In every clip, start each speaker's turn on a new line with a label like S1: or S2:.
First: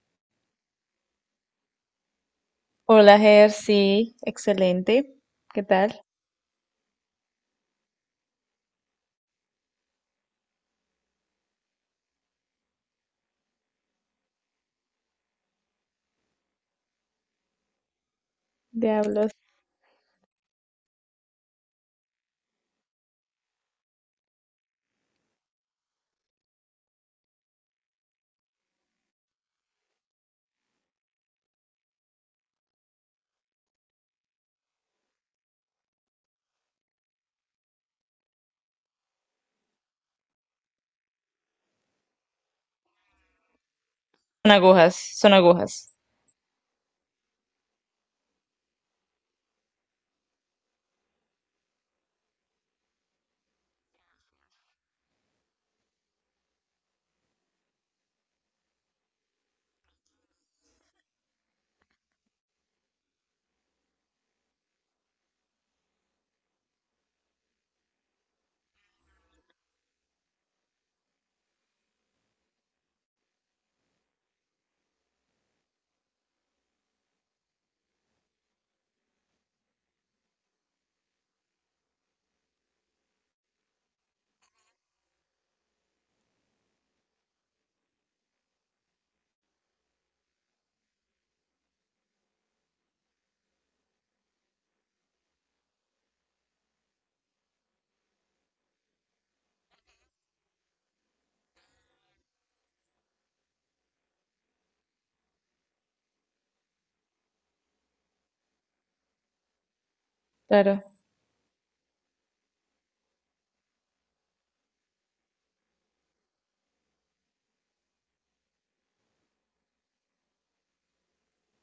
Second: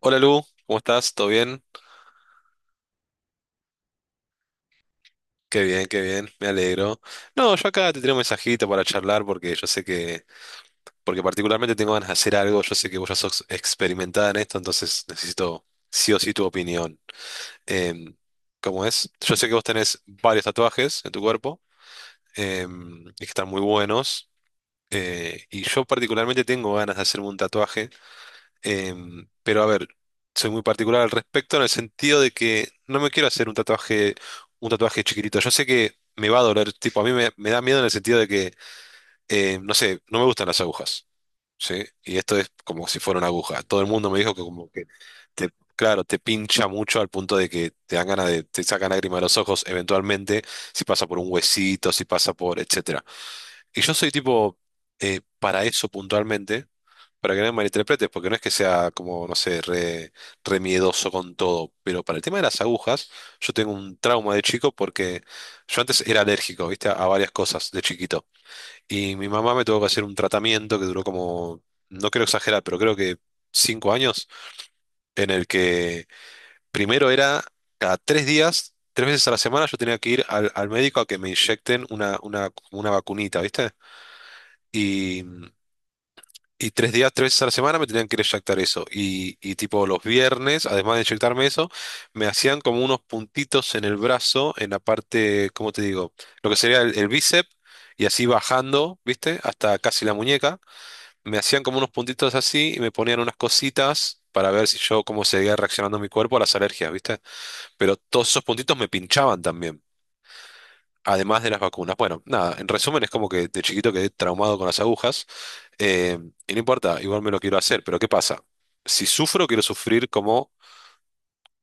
S1: Hola Lu, ¿cómo estás? ¿Todo bien?
S2: Hola, Ger, sí, excelente.
S1: Qué
S2: ¿Qué
S1: bien, qué
S2: tal?
S1: bien, me alegro. No, yo acá te tengo un mensajito para charlar porque yo sé que, porque particularmente tengo ganas de hacer algo, yo sé que vos ya sos experimentada en esto, entonces necesito sí o sí tu opinión. Em, ¿Cómo es?
S2: Diablos.
S1: Yo sé que vos tenés varios tatuajes en tu cuerpo, y que están muy buenos, y yo particularmente tengo ganas de hacerme un tatuaje. Pero a ver, soy muy particular al respecto en el sentido de que no me quiero hacer un tatuaje chiquitito. Yo sé que me va a doler, tipo, a me da miedo en el sentido de que, no sé, no me gustan las agujas, ¿sí? Y esto es como si fuera una aguja. Todo el mundo me dijo que
S2: Son
S1: como que
S2: agujas, son
S1: te,
S2: agujas.
S1: claro, te pincha mucho al punto de que te dan ganas de, te sacan lágrimas de los ojos eventualmente, si pasa por un huesito, si pasa por, etcétera. Y yo soy tipo, para eso puntualmente, para que no me malinterpretes, porque no es que sea como, no sé, re miedoso con todo, pero para el tema de las agujas, yo tengo un trauma de chico porque yo antes era alérgico, viste, a varias cosas de chiquito. Y mi mamá me tuvo que hacer un tratamiento que duró como, no quiero exagerar, pero creo que cinco años, en el que primero era cada tres días, tres veces a la semana, yo tenía que ir al, al médico a que me inyecten una vacunita, viste. Y tres días, tres veces a la semana me tenían que ir a inyectar eso. Y tipo los viernes, además de inyectarme eso, me hacían como unos puntitos en el brazo, en la parte, ¿cómo te digo? Lo que sería el bíceps, y así bajando, ¿viste? Hasta casi la muñeca. Me hacían como unos puntitos así y me ponían unas cositas para ver si yo cómo seguía reaccionando mi cuerpo a las alergias, ¿viste? Pero todos esos puntitos me pinchaban también,
S2: Claro,
S1: además de las vacunas. Bueno, nada, en resumen es como que de chiquito quedé traumado con las agujas. Eh, y no importa, igual me lo quiero hacer, pero ¿qué pasa? Si sufro, quiero sufrir como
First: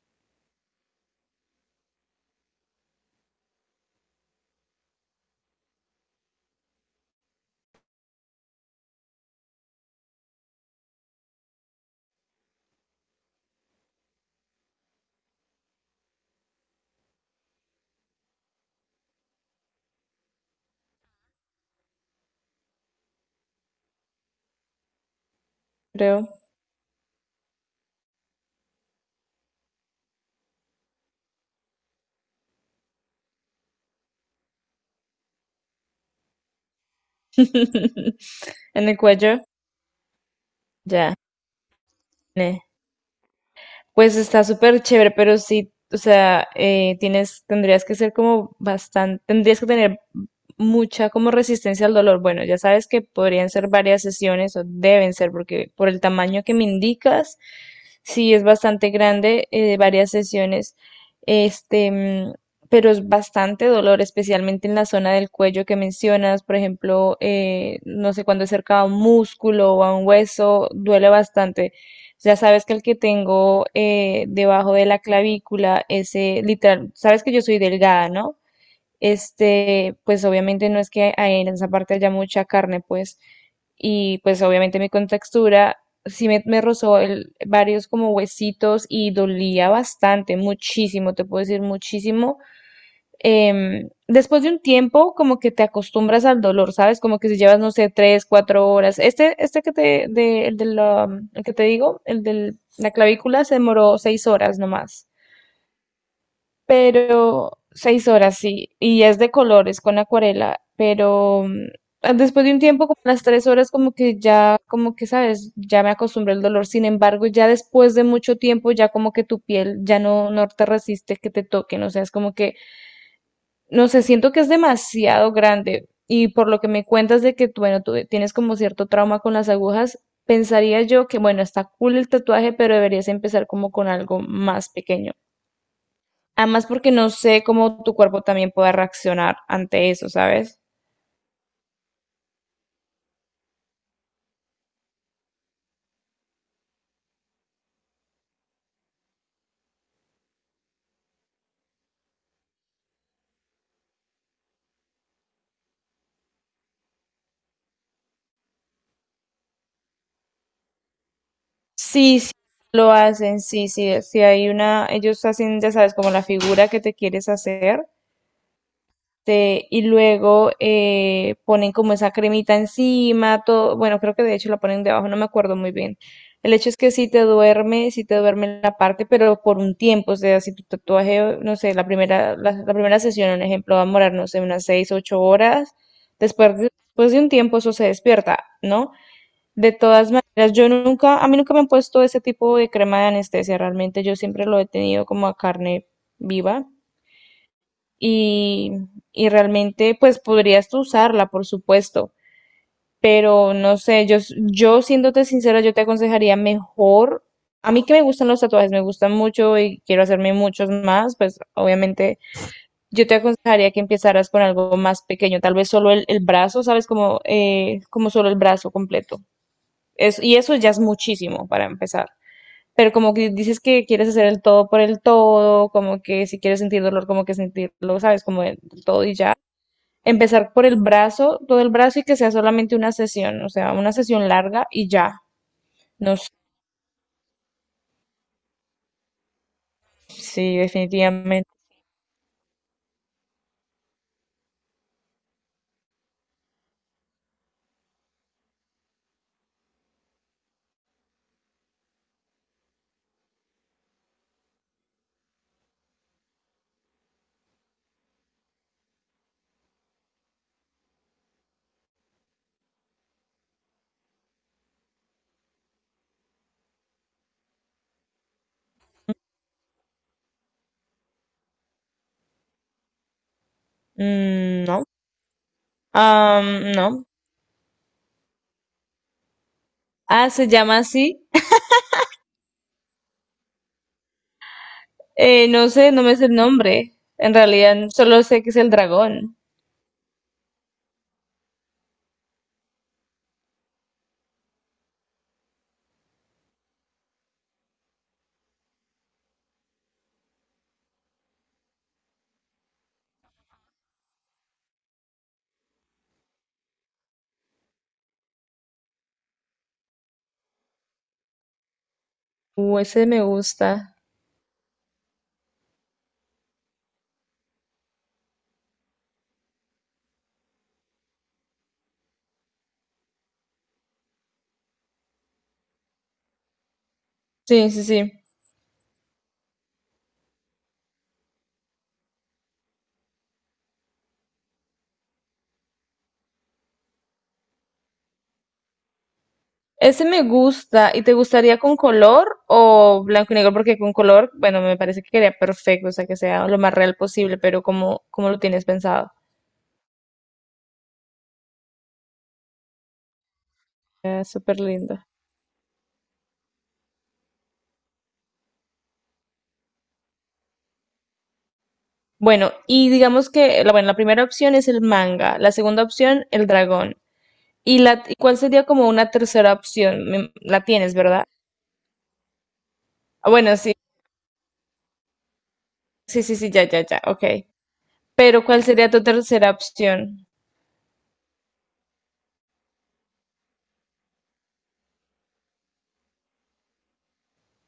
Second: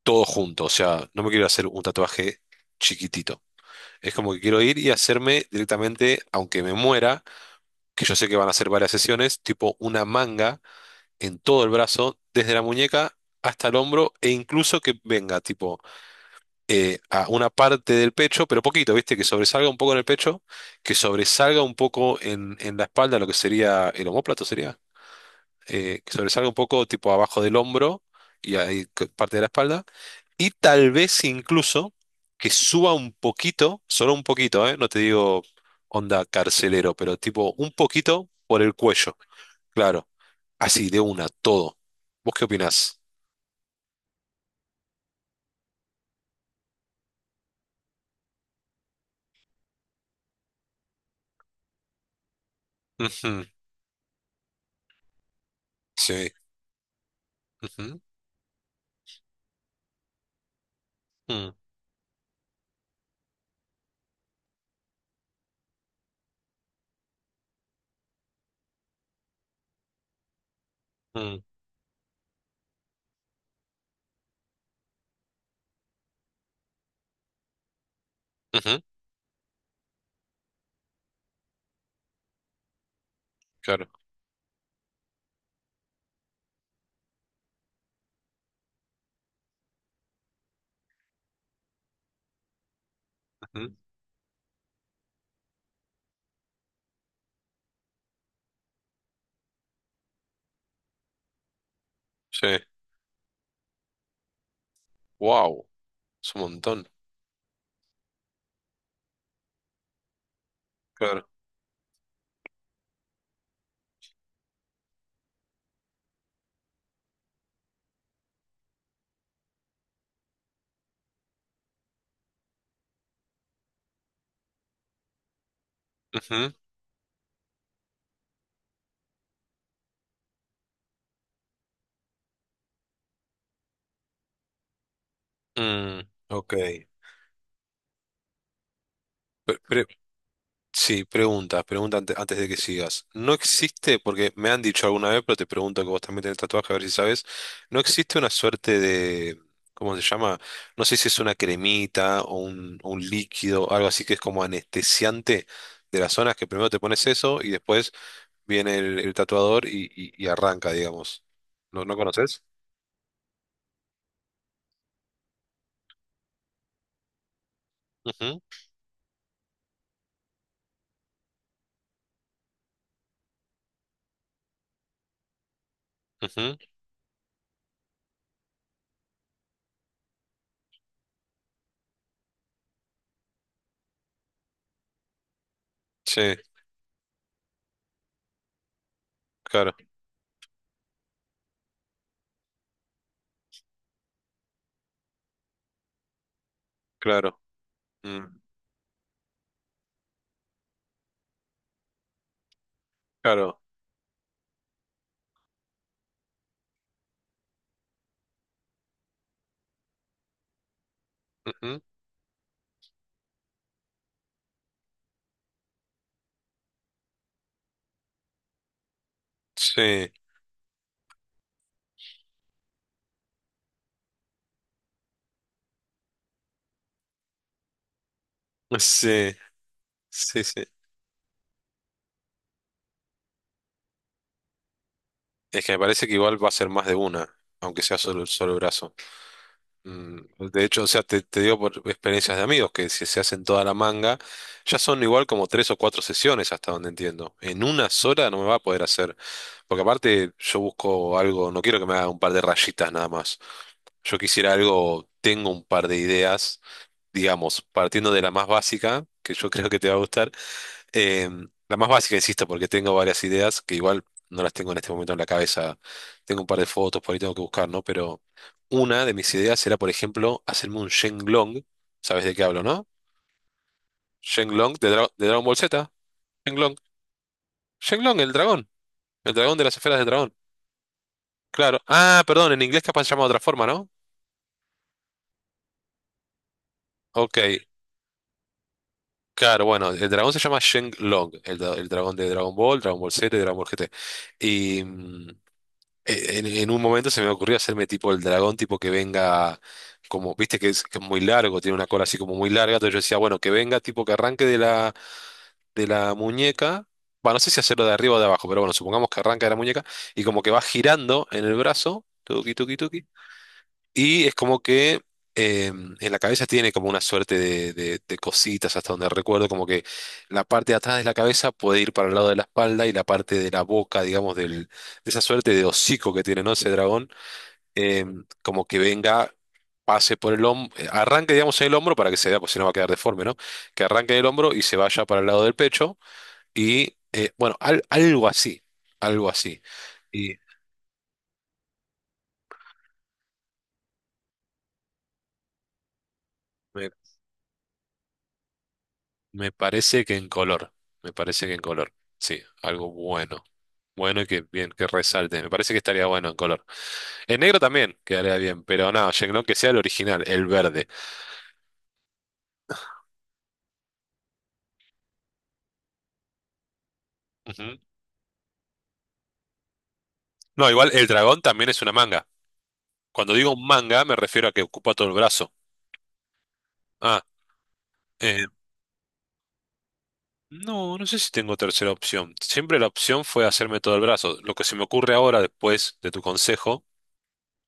S1: todo junto, o sea, no me quiero hacer un tatuaje chiquitito. Es como que quiero ir y hacerme directamente, aunque me muera, que yo sé que van a ser varias sesiones, tipo una manga en todo el brazo, desde la muñeca hasta el hombro, e incluso que venga, tipo, a una parte del pecho, pero poquito, ¿viste? Que sobresalga un poco en el pecho, que sobresalga un poco en la espalda, lo que sería el omóplato, ¿sería? Que
S2: creo.
S1: sobresalga un poco tipo abajo del hombro y ahí parte de la espalda. Y tal vez incluso que suba un poquito, solo un poquito, ¿eh? No te digo onda carcelero, pero tipo un poquito por el
S2: En el
S1: cuello,
S2: cuello,
S1: claro. Así, de
S2: ya.
S1: una, todo. ¿Vos qué
S2: Ne.
S1: opinás?
S2: Pues está súper chévere, pero sí, o sea, tienes, tendrías que tener mucha como resistencia al dolor. Bueno, ya sabes que
S1: Ujú.
S2: podrían ser varias sesiones o deben ser, porque por el
S1: Sí.
S2: tamaño que me indicas,
S1: Ujú.
S2: sí es bastante grande, varias sesiones,
S1: mm,
S2: este, pero es bastante dolor, especialmente en la zona del cuello que mencionas, por ejemplo, no sé, cuando es cerca a un músculo o a un hueso, duele
S1: mm,
S2: bastante. Ya sabes que el que tengo debajo de la clavícula, ese literal, sabes que yo soy delgada, ¿no?
S1: Ujú.
S2: Este, pues obviamente no es que hay en esa parte haya mucha carne, pues,
S1: Claro.
S2: y pues obviamente mi contextura sí me rozó varios como huesitos y dolía bastante, muchísimo, te puedo decir muchísimo
S1: Ujú.
S2: después de un tiempo, como que te acostumbras al dolor, ¿sabes? Como que si llevas, no sé, 3, 4 horas. Este, este que te, de, el de la, el que te digo, el
S1: Sí.
S2: de la clavícula, se demoró 6 horas nomás.
S1: Wow. Es un montón.
S2: Pero 6 horas, sí. Y es de colores, con acuarela.
S1: Claro.
S2: Pero después de un tiempo, como las 3 horas, como que ya, como que, ¿sabes? Ya me acostumbré al dolor. Sin embargo, ya después de mucho tiempo, ya como que tu piel ya no te resiste que te toquen. O sea, es como que no sé, siento que es demasiado grande y por
S1: Ujú.
S2: lo que me cuentas de que, tú, bueno, tú tienes como cierto trauma con las agujas, pensaría yo que, bueno, está cool el tatuaje, pero deberías empezar como con algo más pequeño.
S1: mm, ok.
S2: Además, porque no sé cómo tu cuerpo también pueda reaccionar
S1: Pre- pre-
S2: ante eso, ¿sabes?
S1: Sí, pregunta, antes de que sigas. No existe, porque me han dicho alguna vez, pero te pregunto que vos también tenés tatuaje, a ver si sabes. No existe una suerte de, ¿cómo se llama? No sé si es una cremita o un líquido, algo así que es como anestesiante de las zonas, que primero te pones eso y después viene el tatuador y, y arranca, digamos. ¿No, no
S2: Sí, sí,
S1: conoces?
S2: lo hacen, sí, sí, sí hay una, ellos hacen, ya sabes, como la figura que te quieres hacer.
S1: Ujú.
S2: Este, y luego ponen como esa cremita encima, todo, bueno, creo que de hecho la ponen debajo, no me acuerdo muy bien. El
S1: Ujú.
S2: hecho es que si te duerme, si te duerme en la parte, pero por un tiempo, o sea, si tu tatuaje, no sé, la primera sesión, un ejemplo, va a morar, no sé, unas 6, 8 horas,
S1: Sí,
S2: después de, después de un tiempo eso se despierta, ¿no? De
S1: claro,
S2: todas maneras, yo nunca, a mí nunca me han puesto ese tipo de crema de anestesia, realmente yo siempre lo he tenido como a carne viva
S1: claro. mm,
S2: y, y realmente pues podrías tú usarla, por supuesto, pero
S1: claro.
S2: no sé, yo, yo siéndote sincera, yo te aconsejaría mejor, a mí que me gustan los tatuajes, me gustan mucho y quiero hacerme muchos más, pues
S1: Ujú.
S2: obviamente yo te aconsejaría que empezaras con algo más pequeño, tal vez solo el brazo, ¿sabes? Como, como solo el brazo completo.
S1: Sí,
S2: Es, y eso ya es muchísimo para empezar. Pero como que dices que quieres hacer el todo por el todo, como que si quieres sentir dolor, como que sentirlo, ¿sabes? Como el todo y ya
S1: sí, sí,
S2: empezar
S1: sí.
S2: por el brazo, todo el brazo y que sea solamente una sesión, o sea, una sesión larga y ya.
S1: Es que me parece que
S2: No sé,
S1: igual va a ser más de una, aunque sea solo el solo brazo. Mm.
S2: sí,
S1: De hecho, o sea, te
S2: definitivamente.
S1: digo por experiencias de amigos que si se hacen toda la manga, ya son igual como tres o cuatro sesiones hasta donde entiendo. En una sola no me va a poder hacer, porque aparte yo busco algo, no quiero que me haga un par de rayitas nada más. Yo quisiera algo, tengo un par de ideas, digamos, partiendo de la más básica, que yo creo que te va a gustar. La más básica, insisto, porque tengo varias ideas que igual no las tengo en este momento en la cabeza. Tengo un par de fotos, por ahí tengo que buscar, ¿no? Pero una de mis ideas era, por ejemplo, hacerme un Shenlong. ¿Sabes de qué hablo, no?
S2: Mm,
S1: Shenlong
S2: no.
S1: de, de Dragon Ball Z.
S2: Am,
S1: Shenlong.
S2: no.
S1: Shenlong, el dragón. El dragón de las esferas del
S2: Ah,
S1: dragón.
S2: se llama así.
S1: Claro. Ah, perdón, en inglés capaz se llama de otra forma, ¿no?
S2: No sé, no me sé el nombre. En
S1: Ok.
S2: realidad, solo sé que es el dragón.
S1: Claro, bueno, el dragón se llama Shenlong, el, el dragón de Dragon Ball, Dragon Ball Z y Dragon Ball GT. En un momento se me ocurrió hacerme tipo el dragón, tipo que venga, como, viste que es muy largo, tiene una cola así como muy larga, entonces yo decía, bueno, que venga, tipo que arranque de la muñeca, bueno, no sé si hacerlo de arriba o de abajo, pero bueno, supongamos que arranca de la muñeca y como que va girando en el brazo, tuki, tuki,
S2: Ese
S1: tuki,
S2: me gusta.
S1: y es como que en la cabeza tiene como una suerte de, de cositas, hasta donde recuerdo, como que la parte de atrás de la cabeza puede ir para el lado de la espalda y la parte de la boca, digamos, del, de esa suerte de hocico que tiene, ¿no? Ese dragón,
S2: Sí, sí,
S1: eh,
S2: sí.
S1: como que venga, pase por el hombro, arranque, digamos, en el hombro para que se vea, pues si no va a quedar deforme, ¿no? Que arranque en el hombro y se vaya para el lado del pecho y, bueno, algo así, algo así.
S2: Ese me
S1: Y
S2: gusta. ¿Y te gustaría con color o blanco y negro? Porque con color, bueno, me parece que quedaría perfecto, o sea, que sea lo más real posible, pero cómo lo tienes pensado?
S1: me parece que en color, me parece que en color, sí, algo bueno, bueno
S2: Eh,
S1: y que
S2: súper
S1: bien, que
S2: lindo.
S1: resalte, me parece que estaría bueno en color. En negro también quedaría bien, pero no, Shenlong que sea el original, el verde.
S2: Bueno, y digamos que, bueno, la primera opción es el manga, la segunda opción el dragón.
S1: Ujú.
S2: ¿Y y cuál sería como una tercera opción? La
S1: No, igual
S2: tienes,
S1: el
S2: ¿verdad?
S1: dragón también es una manga.
S2: Ah,
S1: Cuando digo
S2: bueno,
S1: un
S2: sí,
S1: manga me refiero a que ocupa todo el brazo.
S2: sí, sí, sí, ya, ya, ya,
S1: Ah,
S2: ok. Pero
S1: eh,
S2: ¿cuál sería tu tercera opción?
S1: no, no sé si tengo tercera opción. Siempre la opción fue hacerme todo el brazo. Lo que se me ocurre ahora, después de tu consejo,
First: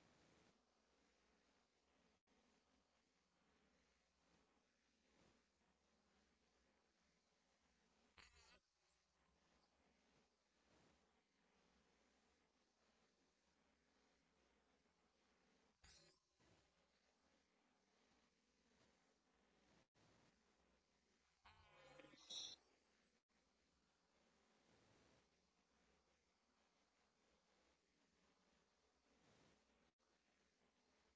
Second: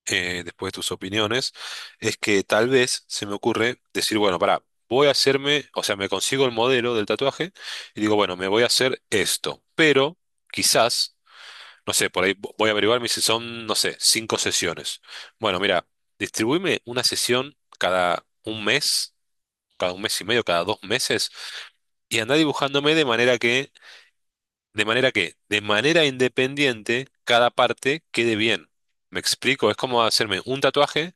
S1: después de tus opiniones, es que tal vez se me ocurre decir, bueno, pará, voy a hacerme, o sea, me consigo el modelo del tatuaje y digo, bueno, me voy a hacer esto, pero quizás, no sé, por ahí voy a averiguar, me dice, son, no sé, cinco sesiones. Bueno, mira, distribuíme una sesión cada un mes y medio, cada dos meses, y andá dibujándome de manera que, de manera que, de manera independiente, cada parte quede bien. Me explico, es como hacerme un tatuaje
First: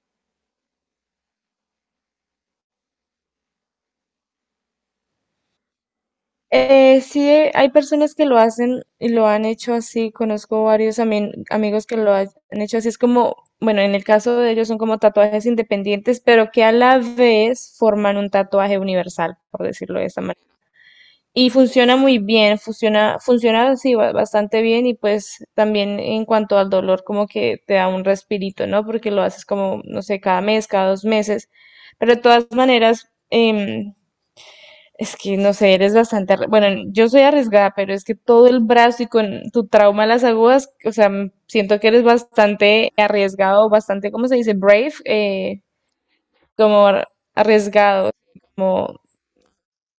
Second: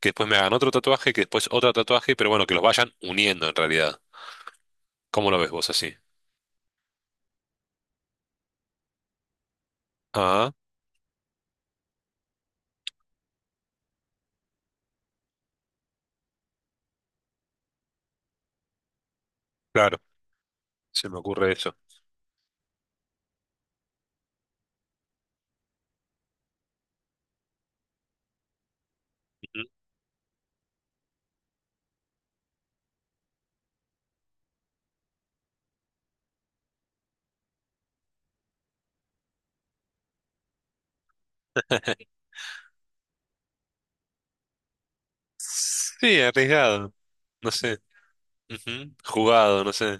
S1: que después me hagan otro tatuaje, que después otro tatuaje, pero bueno, que los vayan uniendo en realidad. ¿Cómo lo ves vos así?
S2: Sí, hay personas que lo hacen y lo han hecho así.
S1: Ah,
S2: Conozco varios amigos que han hecho así. Es como, bueno, en el caso de ellos son como tatuajes independientes, pero que a la vez forman un tatuaje universal, por
S1: claro,
S2: decirlo de esta manera.
S1: se me
S2: Y
S1: ocurre eso.
S2: funciona muy bien, funciona así bastante bien y pues también en cuanto al dolor como que te da un respirito, ¿no? Porque lo haces
S1: Ujú.
S2: como, no sé, cada mes, cada 2 meses. Pero de todas maneras, es que no sé, eres bastante, bueno, yo soy arriesgada, pero es que todo el brazo y con tu trauma de las agujas, o sea, siento que eres bastante arriesgado, bastante, ¿cómo se dice? Brave,
S1: Sí,
S2: como
S1: arriesgado, no sé.
S2: arriesgado,
S1: Ujú.
S2: como
S1: Jugado, no sé.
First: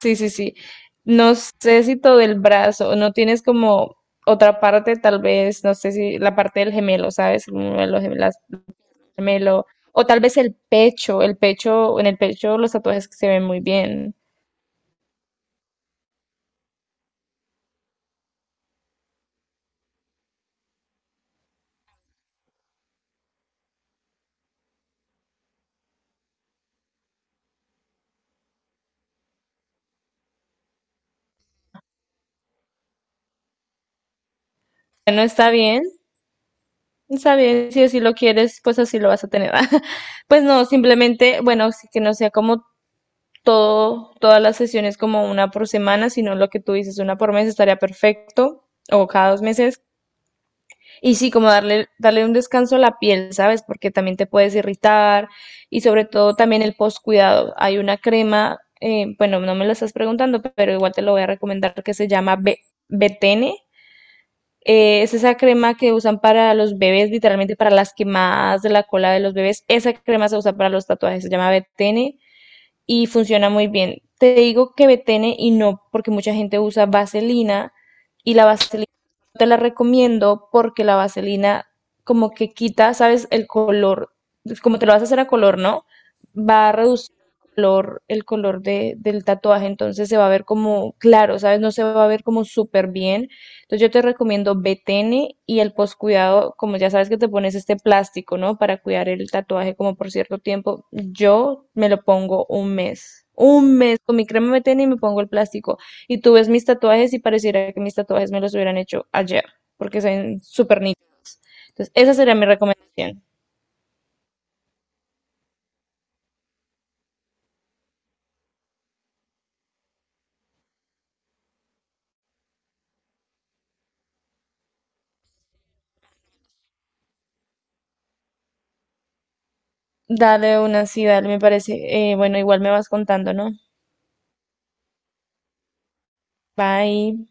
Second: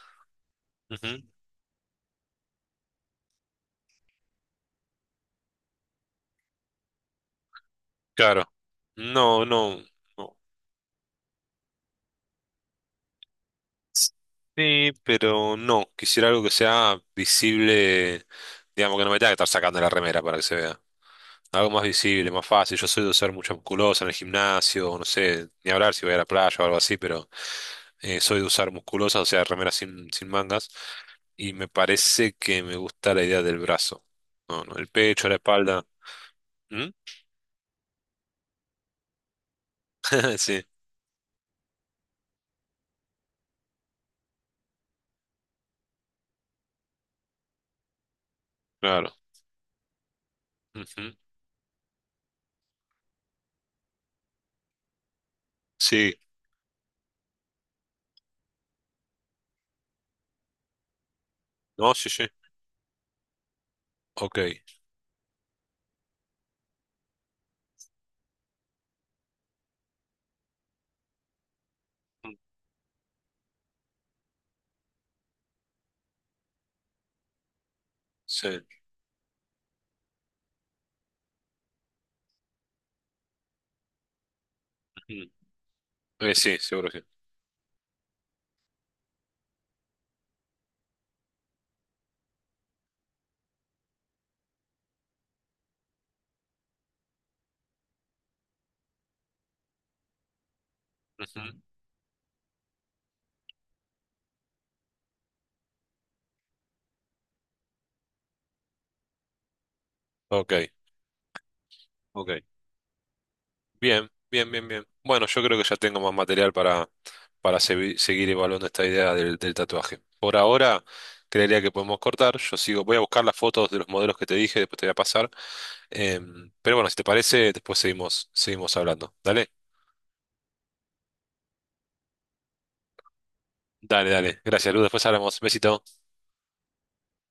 S2: sí, sí, sí.
S1: Ujú.
S2: No sé si todo el brazo, no tienes como otra parte, tal vez, no sé si la parte del gemelo, ¿sabes? El
S1: Claro. No,
S2: gemelo,
S1: no,
S2: o tal
S1: no.
S2: vez el pecho, en el pecho los tatuajes que se ven muy bien.
S1: Sí, pero no. Quisiera algo que sea visible, digamos que no me tenga que estar sacando la remera para que se vea. Algo más visible, más fácil. Yo soy de usar mucha musculosa en el gimnasio, no sé, ni hablar si voy a la playa o algo así, pero soy de usar musculosas o sea, remeras sin, sin mangas. Y me parece que me gusta la idea del brazo. No, no, el
S2: Bueno,
S1: pecho, la espalda. ¿Mm?
S2: está bien, si así lo quieres, pues así lo vas a tener. Pues
S1: Sí,
S2: no, simplemente, bueno, sí que no sea como todas las sesiones como una por semana, sino lo que tú dices, una por mes estaría perfecto, o
S1: claro.
S2: cada 2 meses.
S1: Ujú.
S2: Y sí, como darle un descanso a la piel, ¿sabes? Porque también te puedes irritar y sobre
S1: Sí,
S2: todo también el postcuidado. Hay una crema, bueno, no me lo estás preguntando, pero igual te lo voy a recomendar
S1: no,
S2: que se
S1: sí, sí.
S2: llama Betene.
S1: Ok.
S2: Es esa crema que usan para los bebés, literalmente para las quemadas de la cola de los bebés. Esa crema se usa para los tatuajes, se llama Betene y funciona muy bien. Te digo que betene y no, porque mucha gente usa vaselina y la
S1: Sí.
S2: vaselina no te la recomiendo porque la vaselina como que quita, ¿sabes? El color, como te lo vas a hacer a
S1: Ujú.
S2: color, ¿no?
S1: Sí,
S2: Va a
S1: seguro que sí.
S2: reducir el color de, del tatuaje, entonces se va a ver como claro, ¿sabes? No se va a ver como súper bien. Entonces yo te recomiendo BTN y el postcuidado, como ya sabes que te pones este plástico, ¿no? Para cuidar el tatuaje como por cierto tiempo.
S1: Ujú.
S2: Yo me lo pongo un mes. Un mes con mi crema BTN y me pongo el plástico. Y tú ves mis tatuajes y pareciera que mis tatuajes me los hubieran hecho ayer, porque son
S1: Ok,
S2: súper nítidos. Entonces esa sería
S1: ok.
S2: mi recomendación.
S1: Bien, bien, bien, bien. Bueno, yo creo que ya tengo más material para, seguir evaluando esta idea del, del tatuaje. Por ahora, creería que podemos cortar. Yo sigo, voy a buscar las fotos de los modelos que te dije, después te voy a pasar. Pero bueno, si te parece, después seguimos, seguimos hablando. Dale,
S2: Dale una sí, dale, me parece. Bueno, igual me vas contando, ¿no?
S1: dale, dale. Gracias, Luz. Después hablamos. Besito.
S2: Bye.